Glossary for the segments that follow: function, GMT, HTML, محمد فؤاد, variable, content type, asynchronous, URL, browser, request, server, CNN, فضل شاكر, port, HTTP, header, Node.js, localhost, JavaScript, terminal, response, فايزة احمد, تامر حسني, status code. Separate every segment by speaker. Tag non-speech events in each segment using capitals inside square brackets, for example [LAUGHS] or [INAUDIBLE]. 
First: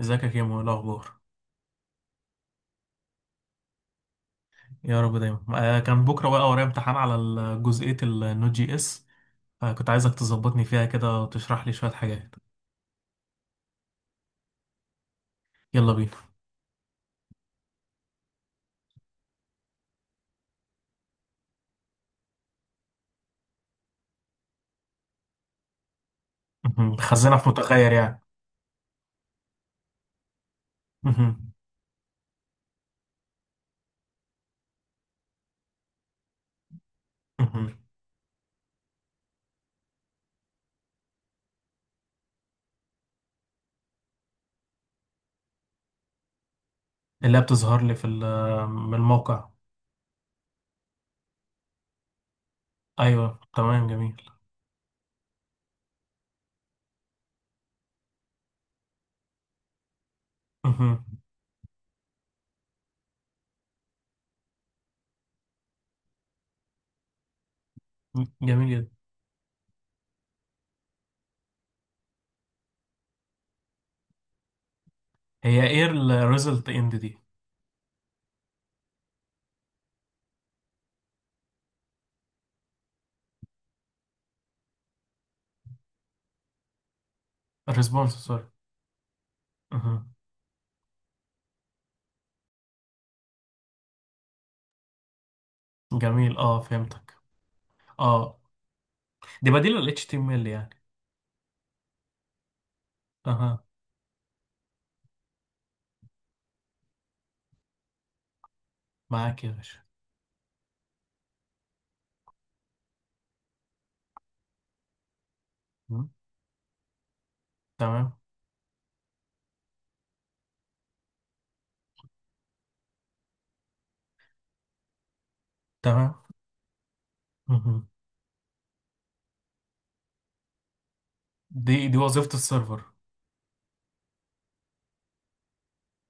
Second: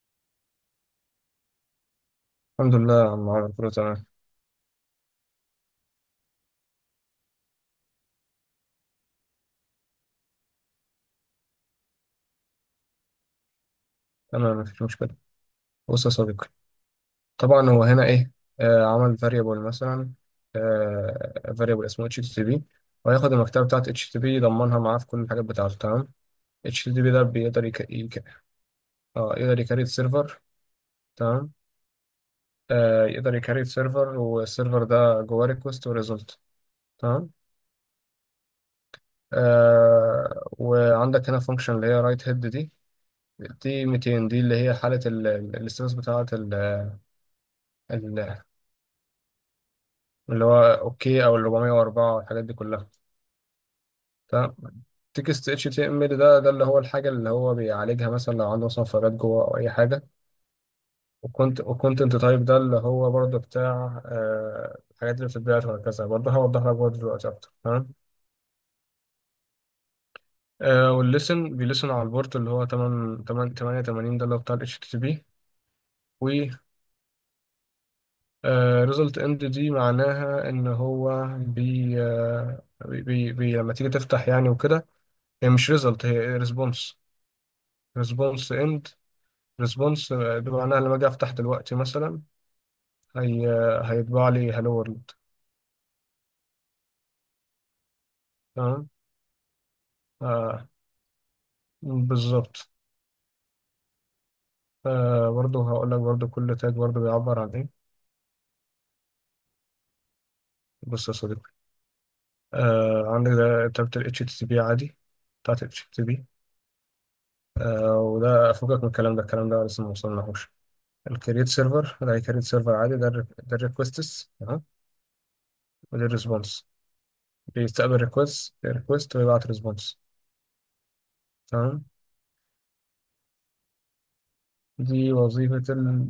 Speaker 1: ازيك يا كيمو؟ ايه الاخبار؟
Speaker 2: الحمد لله يا عم عمرو، كله تمام.
Speaker 1: يا رب دايما. كان بكره بقى ورايا امتحان على جزئيه النوت جي اس، فكنت عايزك تظبطني فيها كده وتشرح لي شويه حاجات.
Speaker 2: انا مفيش مشكله.
Speaker 1: يلا
Speaker 2: بص يا
Speaker 1: بينا.
Speaker 2: صديقي، طبعا هو هنا ايه؟ آه، عمل فاريبل مثلا، آه فاريبل اسمه اتش تي بي، وهياخد المكتبه بتاعت اتش تي بي يضمنها معاه في كل الحاجات بتاعته. تمام. اتش
Speaker 1: مهم،
Speaker 2: تي بي ده
Speaker 1: خزنه في
Speaker 2: بيقدر
Speaker 1: متغير يعني.
Speaker 2: اه يقدر يكريت سيرفر.
Speaker 1: مهم.
Speaker 2: تمام. آه، يقدر يكريت سيرفر، والسيرفر ده جواه ريكوست وريزلت. تمام.
Speaker 1: مهم.
Speaker 2: آه، وعندك هنا فانكشن اللي هي رايت هيد، دي 200 دي اللي هي حاله الاستاتس بتاعت
Speaker 1: اللي هي بتظهر لي في
Speaker 2: ال،
Speaker 1: من الموقع.
Speaker 2: اللي هو اوكي او ال 404 والحاجات دي كلها.
Speaker 1: ايوه تمام، جميل.
Speaker 2: تمام. تكست اتش تي ام ال ده، اللي هو الحاجه اللي هو بيعالجها، مثلا لو عنده مثلا فراغات جوه او اي حاجه.
Speaker 1: مهم.
Speaker 2: وكنت وكونتنت تايب ده اللي هو برضه بتاع الحاجات اللي بتتبعت وهكذا، برضه هوضح لك برضه دلوقتي اكتر. تمام.
Speaker 1: جميل جدا.
Speaker 2: آه، والليسن بيلسن على البورت اللي هو 8 8 88، ده اللي هو بتاع الاتش تي تي بي.
Speaker 1: هي ايه
Speaker 2: و
Speaker 1: الريزلت اند دي؟
Speaker 2: ريزلت اند دي معناها ان هو بي, آه بي, بي, بي لما تيجي تفتح يعني وكده. هي مش ريزلت، هي ريسبونس.
Speaker 1: الريسبونس، سوري.
Speaker 2: ريسبونس اند،
Speaker 1: مهم.
Speaker 2: ريسبونس بمعناها لما اجي افتح دلوقتي مثلا، هي هيطبع لي هالو وورلد.
Speaker 1: جميل، اه فهمتك. اه،
Speaker 2: تمام.
Speaker 1: دي بديل ال HTML
Speaker 2: آه،
Speaker 1: يعني.
Speaker 2: بالظبط.
Speaker 1: اها،
Speaker 2: آه، برضه هقول لك برضه كل تاج برضه بيعبر عن ايه.
Speaker 1: معاك يا باشا.
Speaker 2: بص يا صديقي، آه عندك ده تابة ال HTTP عادي، بتاعت ال
Speaker 1: مم.
Speaker 2: HTTP.
Speaker 1: تمام.
Speaker 2: وده فوقك من الكلام ده، الكلام ده لسه ما وصلناهوش. الكريت سيرفر ده كريت سيرفر عادي، ده ال، ده الريكوستس. تمام. وده
Speaker 1: تمام،
Speaker 2: الريسبونس. بيستقبل ريكوست ريكوست ويبعت ريسبونس. تمام.
Speaker 1: دي وظيفة السيرفر.
Speaker 2: دي وظيفة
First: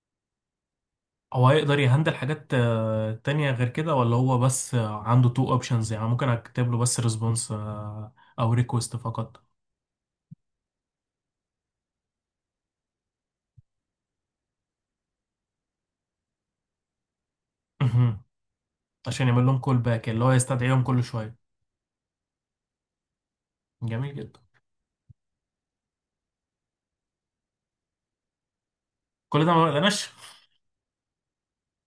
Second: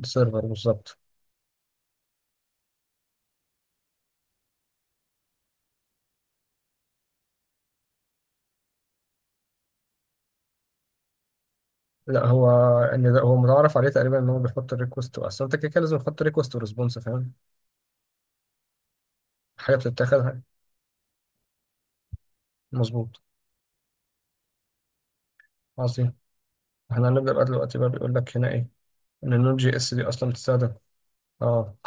Speaker 2: السيرفر بالظبط.
Speaker 1: هو هيقدر يهندل حاجات تانية غير كده، ولا هو بس عنده تو اوبشنز يعني؟ ممكن اكتب له بس ريسبونس او ريكوست فقط؟
Speaker 2: لا هو، ان ده هو متعارف عليه تقريبا ان هو بيحط الريكوست، اصل انت كده كده لازم تحط ريكوست وريسبونس، فاهم.
Speaker 1: مهم، عشان يعمل لهم
Speaker 2: حاجه
Speaker 1: كول باك اللي هو
Speaker 2: بتتاخد.
Speaker 1: يستدعيهم كل شوية.
Speaker 2: مظبوط.
Speaker 1: جميل جدا.
Speaker 2: عظيم. احنا هنبدا بقى دلوقتي بقى، بيقول لك هنا ايه ان
Speaker 1: كل ده
Speaker 2: النود
Speaker 1: ما
Speaker 2: جي اس دي
Speaker 1: بدناش.
Speaker 2: اصلا بتستخدم. اه.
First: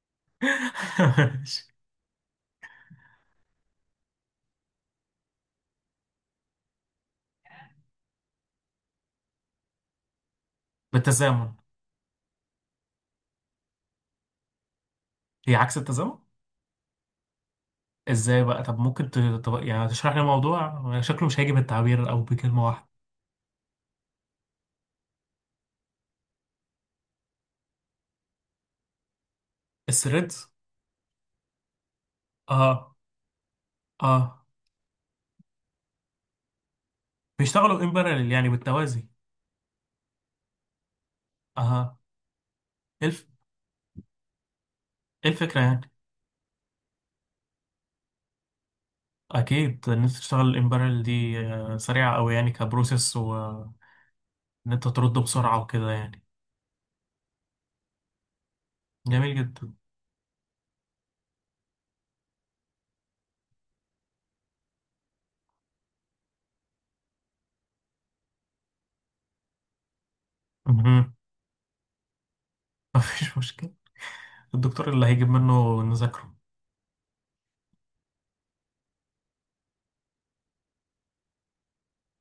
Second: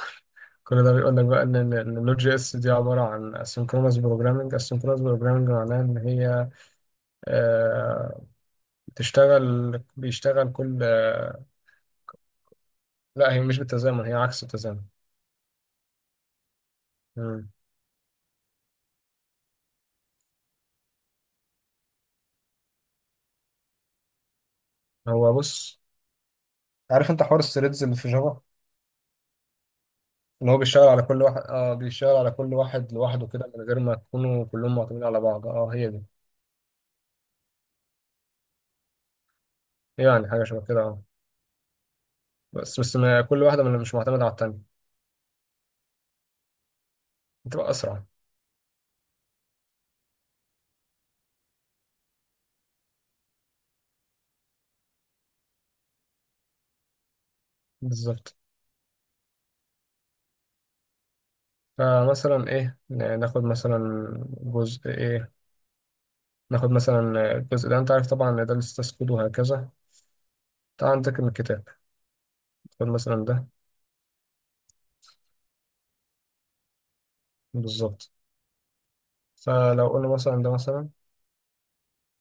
Speaker 2: كل ده بيقول لك بقى ان
Speaker 1: [LAUGHS]
Speaker 2: ال- إن النود جي اس دي عباره عن اسynchronous بروجرامنج. asynchronous بروجرامنج معناها ان هي، آه، بيشتغل كل، آه.
Speaker 1: بالتزامن.
Speaker 2: لا هي مش بالتزامن، هي عكس التزامن.
Speaker 1: هي عكس التزامن؟
Speaker 2: مم.
Speaker 1: ازاي بقى؟ طب ممكن طب يعني تشرح لي الموضوع؟ شكله مش هيجي بالتعبير او بكلمة واحدة.
Speaker 2: هو بص، عارف انت حوار الثريدز اللي في جافا؟
Speaker 1: الثريدز.
Speaker 2: ان هو بيشتغل على كل واحد، اه بيشتغل على كل واحد
Speaker 1: اه.
Speaker 2: لوحده كده، من غير ما
Speaker 1: اه،
Speaker 2: يكونوا كلهم معتمدين على بعض. اه، هي دي.
Speaker 1: بيشتغلوا ان باراليل يعني بالتوازي.
Speaker 2: يعني حاجه شبه كده، اه.
Speaker 1: اه.
Speaker 2: بس
Speaker 1: ايه
Speaker 2: ما
Speaker 1: الف...
Speaker 2: كل واحده من مش معتمده على التانيه،
Speaker 1: ايه الفكرة يعني؟
Speaker 2: بتبقى اسرع.
Speaker 1: اكيد، ان انت تشتغل الامبريال دي سريعه قوي يعني، كبروسيس، وان انت ترد بسرعه وكده يعني.
Speaker 2: بالظبط.
Speaker 1: جميل جدا.
Speaker 2: فمثلا ايه، ناخد مثلا جزء ايه، ناخد مثلا الجزء ده. انت عارف طبعا ان ده لسه تسكود وهكذا. تعال
Speaker 1: مهم.
Speaker 2: عندك من الكتاب، خد
Speaker 1: [LAUGHS]
Speaker 2: مثلا
Speaker 1: مفيش
Speaker 2: ده.
Speaker 1: مشكله، الدكتور اللي هيجيب منه نذاكره.
Speaker 2: بالظبط. فلو قلنا مثلا ده مثلا،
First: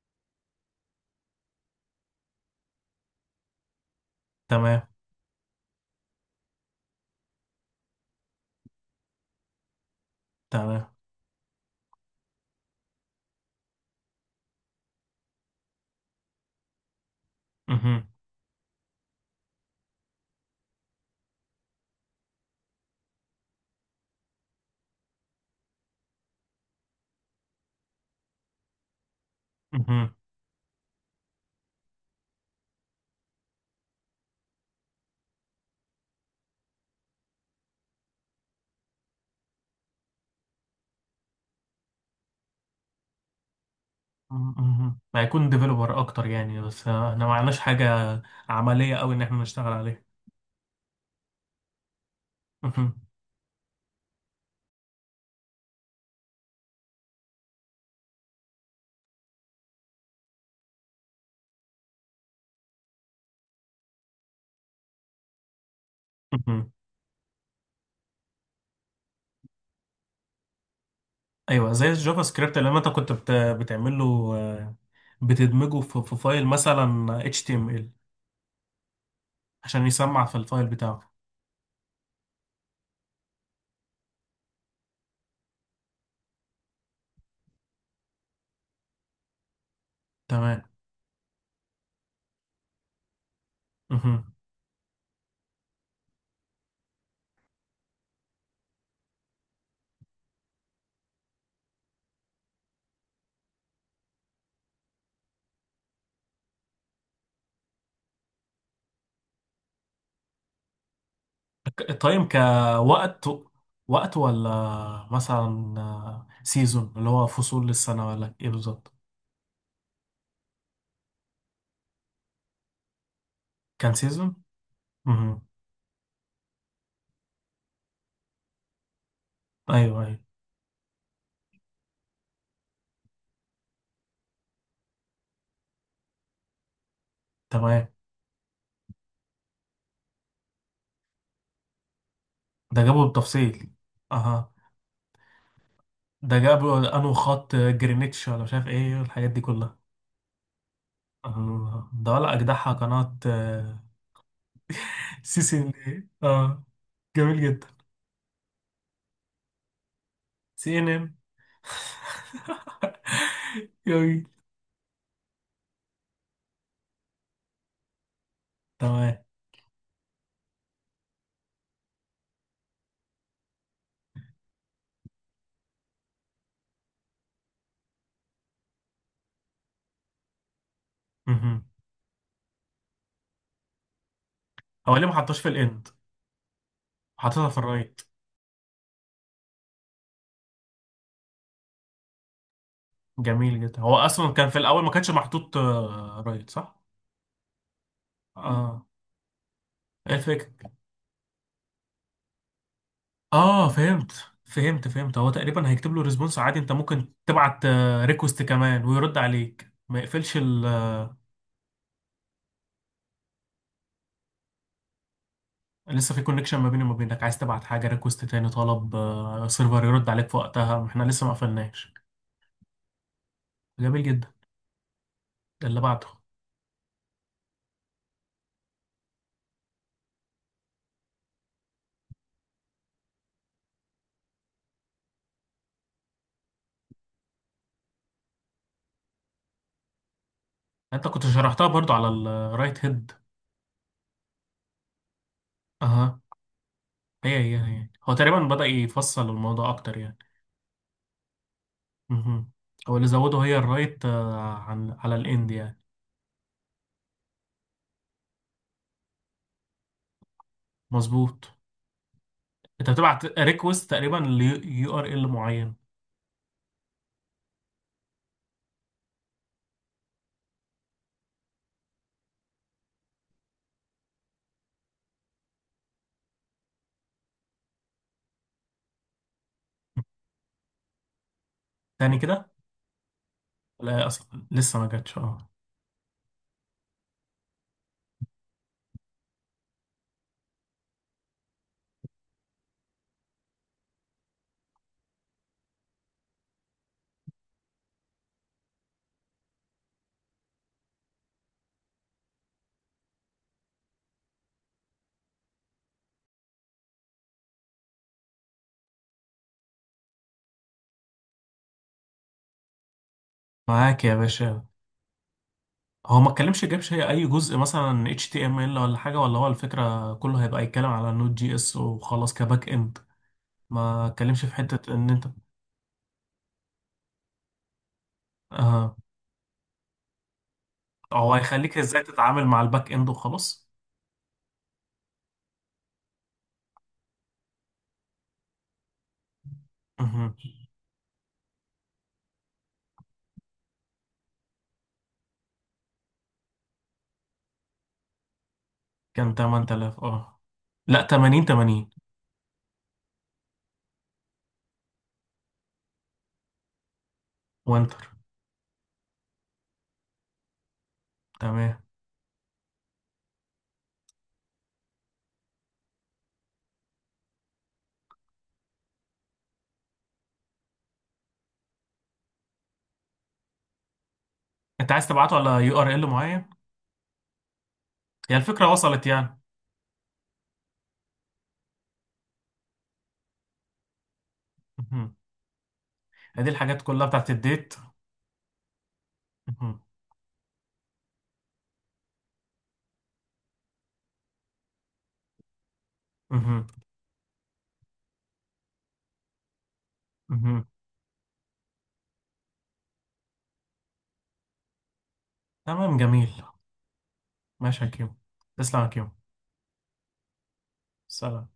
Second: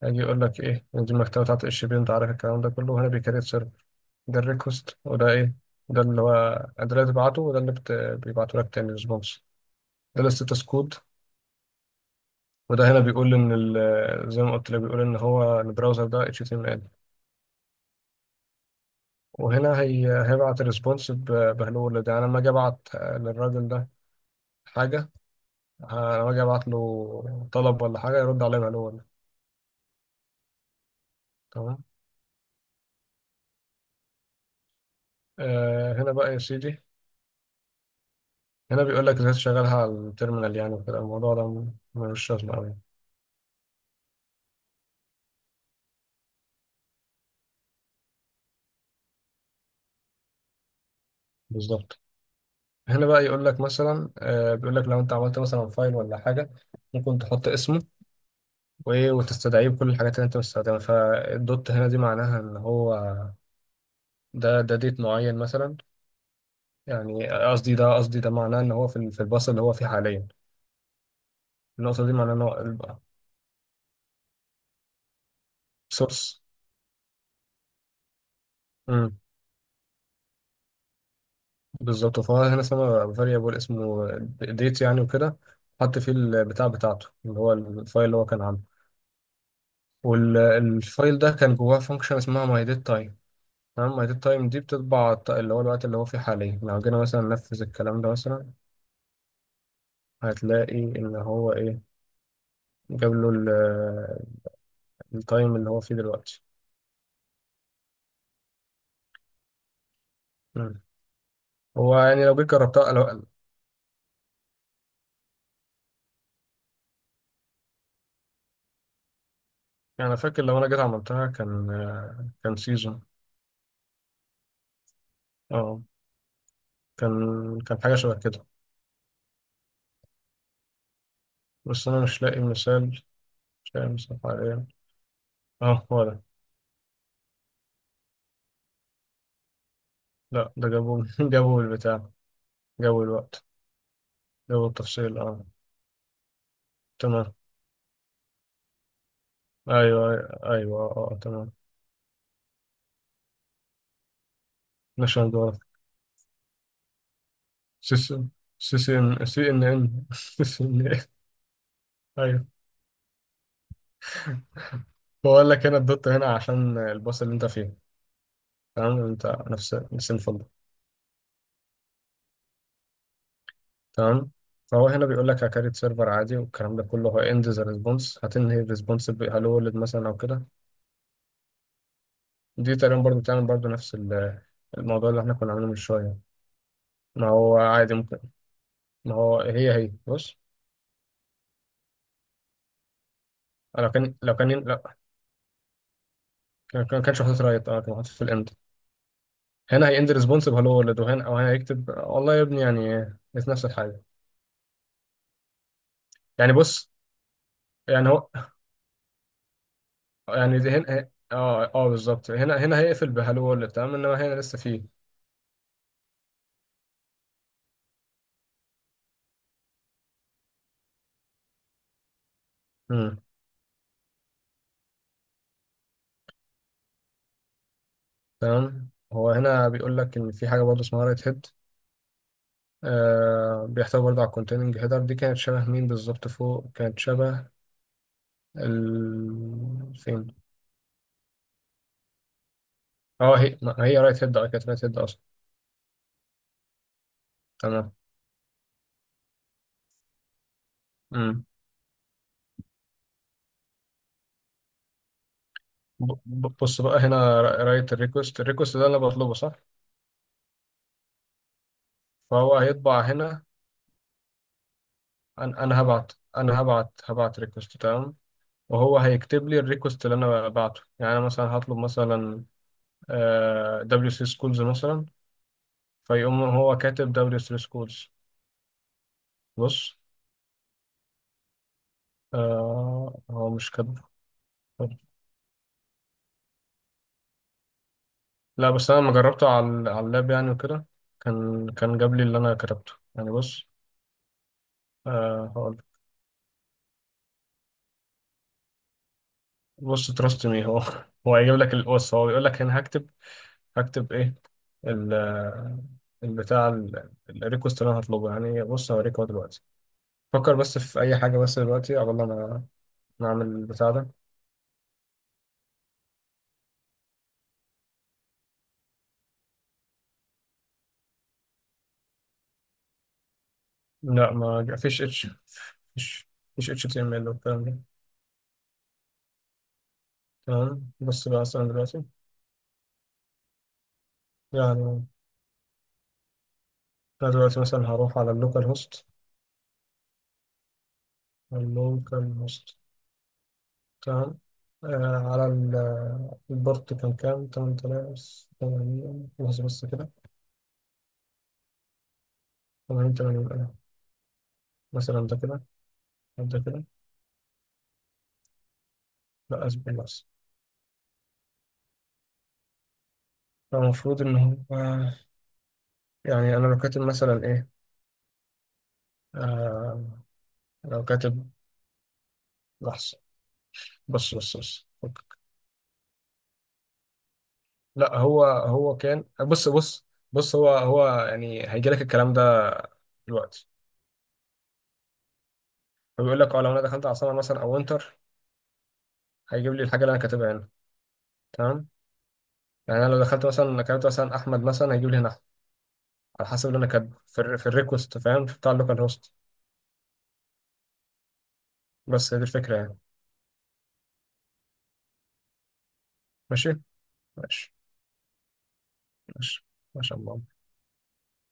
Speaker 2: هيجي يقول لك ايه، إن دي المكتبه بتاعت الشبيه، انت عارف الكلام ده كله، وهنا بيكريت. ده
Speaker 1: تمام.
Speaker 2: الريكوست وده ايه، ده اللي هو، ده اللي بتبعته، وده اللي بيبعته لك تاني ريسبونس. ده الستاتس
Speaker 1: تمام.
Speaker 2: كود. وده هنا بيقول ان زي ما قلت لك، بيقول ان هو البراوزر ده HTML.
Speaker 1: مهم.
Speaker 2: وهنا هيبعت الريسبونس بهلو. ده انا لما اجي ابعت للراجل ده حاجه، لما اجي ابعت له طلب ولا حاجه يرد عليه بهلو ولا.
Speaker 1: مهم.
Speaker 2: تمام. آه هنا بقى يا سيدي، هنا بيقول لك ازاي تشغلها على التيرمينال يعني وكده. الموضوع ده ملوش لازمه قوي.
Speaker 1: مهم، هيكون ديفلوبر اكتر يعني، بس احنا ما عندناش حاجه عمليه قوي ان احنا نشتغل عليها.
Speaker 2: بالظبط.
Speaker 1: مهم.
Speaker 2: هنا بقى يقول لك مثلا، آه، بيقول لك لو انت عملت مثلا فايل ولا حاجه، ممكن تحط اسمه وايه وتستدعيه بكل الحاجات اللي انت مستخدمها. فالدوت هنا دي معناها ان هو، ده ديت معين مثلا.
Speaker 1: مهم.
Speaker 2: يعني قصدي ده معناه ان هو في في الباص اللي هو فيه حاليا.
Speaker 1: ايوه، زي
Speaker 2: النقطه دي
Speaker 1: الجافا
Speaker 2: معناها ان
Speaker 1: سكريبت اللي
Speaker 2: هو
Speaker 1: انت كنت بتعمله. آه، بتدمجه في
Speaker 2: سورس.
Speaker 1: فايل مثلا HTML عشان يسمع في الفايل بتاعه.
Speaker 2: بالظبط. فهو هنا اسمه فاريبل، اسمه ديت يعني وكده. حط فيه البتاع بتاعته اللي هو الفايل اللي هو كان عامله.
Speaker 1: تمام.
Speaker 2: والفايل ده كان جواه فانكشن اسمها my date. تمام. ميت
Speaker 1: مهم.
Speaker 2: التايم دي بتطبع اللي هو الوقت اللي هو فيه حاليا. لو جينا مثلا ننفذ الكلام ده مثلا، هتلاقي ان هو ايه، جاب له التايم اللي هو فيه دلوقتي. مم. هو يعني
Speaker 1: تايم
Speaker 2: لو جيت جربتها لو يعني،
Speaker 1: كوقت؟ وقت ولا مثلا سيزون اللي هو فصول للسنة ولا ايه بالظبط؟
Speaker 2: أنا فاكر لو انا جيت عملتها كان، كان سيزون.
Speaker 1: كان سيزون. امم.
Speaker 2: اه، كان حاجه شبه كده.
Speaker 1: ايوه ايوه.
Speaker 2: بس انا مش لاقي مثال، مش لاقي مثال حاليا. اه هو ده.
Speaker 1: تمام.
Speaker 2: لا ده جابوا [LAUGHS] جابوا البتاع،
Speaker 1: ده جابه
Speaker 2: جابوا الوقت،
Speaker 1: بالتفصيل. اها.
Speaker 2: جابوا التفصيل [LAUGHS] اه.
Speaker 1: ده جابه انه
Speaker 2: تمام،
Speaker 1: خط جرينتش ولا مش عارف ايه الحاجات دي كلها.
Speaker 2: ايوه، ايوه، اه، تمام.
Speaker 1: آه، ده ولا اجدعها قناة. [LAUGHS]
Speaker 2: نشان.
Speaker 1: سي سي ان ايه؟ [LAUGHS] اه، جميل جدا.
Speaker 2: سيس، ان سي ان ان [LAUGHS] سيس
Speaker 1: سي ان
Speaker 2: ان
Speaker 1: ان.
Speaker 2: ان. ايوه.
Speaker 1: [LAUGHS] جميل.
Speaker 2: بقول لك هنا الدوت هنا عشان الباص اللي انت فيه. تمام،
Speaker 1: تمام.
Speaker 2: انت نفس الفندق. تمام. فهو هنا بيقول لك هكريت سيرفر عادي والكلام ده كله، هو اند ذا ريسبونس. هتنهي الريسبونس هلو ولد مثلا او كده.
Speaker 1: مهم.
Speaker 2: دي تقريبا برضو بتعمل برضو نفس
Speaker 1: هو ليه
Speaker 2: الموضوع
Speaker 1: ما
Speaker 2: اللي احنا
Speaker 1: حطوش في
Speaker 2: كنا عاملينه من
Speaker 1: الاند؟
Speaker 2: شويه. ما
Speaker 1: حطيتها في
Speaker 2: هو عادي
Speaker 1: الرايت.
Speaker 2: ممكن، ما هو هي بص.
Speaker 1: جميل جدا. هو اصلا
Speaker 2: لو
Speaker 1: كان
Speaker 2: كان،
Speaker 1: في الاول ما
Speaker 2: لا
Speaker 1: كانش محطوط رايت، صح؟
Speaker 2: كانش محطوط رايت، اه كان محطوط في الاند.
Speaker 1: اه.
Speaker 2: هنا هيند
Speaker 1: ايه
Speaker 2: ريسبونس
Speaker 1: الفكره؟
Speaker 2: بهلو ولد، وهنا او هنا يكتب والله يا ابني يعني، بس نفس
Speaker 1: اه،
Speaker 2: الحاجة.
Speaker 1: فهمت فهمت فهمت. هو تقريبا هيكتب له ريسبونس
Speaker 2: يعني
Speaker 1: عادي، انت
Speaker 2: بص،
Speaker 1: ممكن تبعت
Speaker 2: يعني هو،
Speaker 1: ريكوست كمان ويرد عليك، ما يقفلش
Speaker 2: يعني
Speaker 1: ال.
Speaker 2: دي هنا اه اه بالظبط. هنا هيقفل بهالو وورلد، تمام. انما هنا لسه فيه.
Speaker 1: لسه في كونكشن ما بيني وما بينك، عايز تبعت حاجه ريكوست تاني طلب سيرفر يرد عليك في وقتها، احنا لسه ما قفلناش.
Speaker 2: امم.
Speaker 1: جميل جدا. ده اللي بعده.
Speaker 2: تمام، هو هنا بيقول لك ان في حاجه برضه اسمها رايت هيد، آه بيحتوي برضه على الكونتيننج هيدر. دي كانت شبه مين بالظبط؟ فوق كانت شبه، ال فين.
Speaker 1: انت كنت شرحتها برضو على الرايت هيد.
Speaker 2: اه، هي ما هي رايت هيد، اه كانت رايت هيد اصلا.
Speaker 1: اها. هي
Speaker 2: تمام.
Speaker 1: هو تقريبا بدأ يفصل الموضوع اكتر يعني.
Speaker 2: امم.
Speaker 1: مهم. هو اللي زوده هي الرايت عن على الاند يعني.
Speaker 2: بص بقى، هنا رايت الريكوست، الريكوست ده اللي انا بطلبه، صح؟
Speaker 1: مظبوط.
Speaker 2: فهو
Speaker 1: انت
Speaker 2: هيطبع
Speaker 1: بتبعت
Speaker 2: هنا.
Speaker 1: ريكوست تقريبا ليو ار ال
Speaker 2: انا
Speaker 1: معين.
Speaker 2: أنا هبعت انا هبعت ريكوست، تمام. وهو هيكتب لي الريكوست اللي انا بعته يعني. انا مثلا هطلب مثلا دبليو سي سكولز مثلا، فيقوم هو كاتب دبليو سي سكولز. بص،
Speaker 1: تاني كده؟
Speaker 2: آه، هو مش كاتب.
Speaker 1: لا، اصلا لسه ما جاتش. اه.
Speaker 2: لا، بس انا لما جربته على اللاب يعني وكده، كان جاب لي اللي انا كتبته يعني. بص، آه هقول، بص تراست مي هو [LAUGHS] هو هيجيب لك بص هو بيقول لك هنا هكتب، هكتب ايه، ال، البتاع الريكوست اللي انا هطلبه يعني. بص هوريك اهو دلوقتي. فكر بس في اي حاجه بس دلوقتي قبل ما نعمل البتاع
Speaker 1: معاك
Speaker 2: ده.
Speaker 1: يا باشا. هو ما اتكلمش، جابش هي اي جزء مثلا اتش تي ام ال ولا حاجه، ولا هو الفكره كله هيبقى يتكلم على نود جي اس وخلاص، كباك اند؟ ما
Speaker 2: لا
Speaker 1: اتكلمش في
Speaker 2: ما جا-
Speaker 1: حته ان انت.
Speaker 2: فيش فيش اتش تي ام ال والكلام ده.
Speaker 1: اه.
Speaker 2: تمام. بص
Speaker 1: هو
Speaker 2: بقى مثلا
Speaker 1: هيخليك ازاي
Speaker 2: دلوقتي،
Speaker 1: تتعامل مع الباك اند وخلاص.
Speaker 2: يعني انا دلوقتي مثلا هروح على اللوكال هوست.
Speaker 1: مهم.
Speaker 2: اللوكال هوست، تمام. آه على البورت، كان كام، 8080.
Speaker 1: كان
Speaker 2: لحظة بس
Speaker 1: 8000،
Speaker 2: كده.
Speaker 1: اه لا، 80 80.
Speaker 2: 8080، مثلا ده كده، أو ده كده.
Speaker 1: وانتر.
Speaker 2: لا اصبر بس.
Speaker 1: تمام.
Speaker 2: فالمفروض ان هو، يعني انا لو كاتب مثلا ايه، آه، لو كاتب، لحظة، بص بص.
Speaker 1: انت عايز تبعته على يو ار ال معين؟
Speaker 2: لا
Speaker 1: هي
Speaker 2: هو
Speaker 1: الفكره وصلت
Speaker 2: كان،
Speaker 1: يعني.
Speaker 2: بص بص، هو يعني هيجي لك الكلام ده دلوقتي.
Speaker 1: مهم.
Speaker 2: فبيقول
Speaker 1: هذه
Speaker 2: لك اه، لو
Speaker 1: الحاجات
Speaker 2: انا
Speaker 1: كلها
Speaker 2: دخلت على
Speaker 1: بتاعت
Speaker 2: سمر مثلا
Speaker 1: الديت.
Speaker 2: او وينتر، هيجيب
Speaker 1: مهم.
Speaker 2: لي الحاجه اللي انا كاتبها هنا. تمام. يعني انا لو دخلت مثلا كتبت مثلا احمد مثلا، هيجيب لي هنا أحمد، على
Speaker 1: مهم.
Speaker 2: حسب اللي انا كاتبه في في الريكوست، فاهم، في بتاع اللوكال هوست.
Speaker 1: مهم.
Speaker 2: بس هي دي الفكره يعني.
Speaker 1: تمام، جميل.
Speaker 2: ماشي، ماشي
Speaker 1: ماشي يا كيمو. تسلم يا كيمو.
Speaker 2: ماشي. ما شاء الله.
Speaker 1: سلام.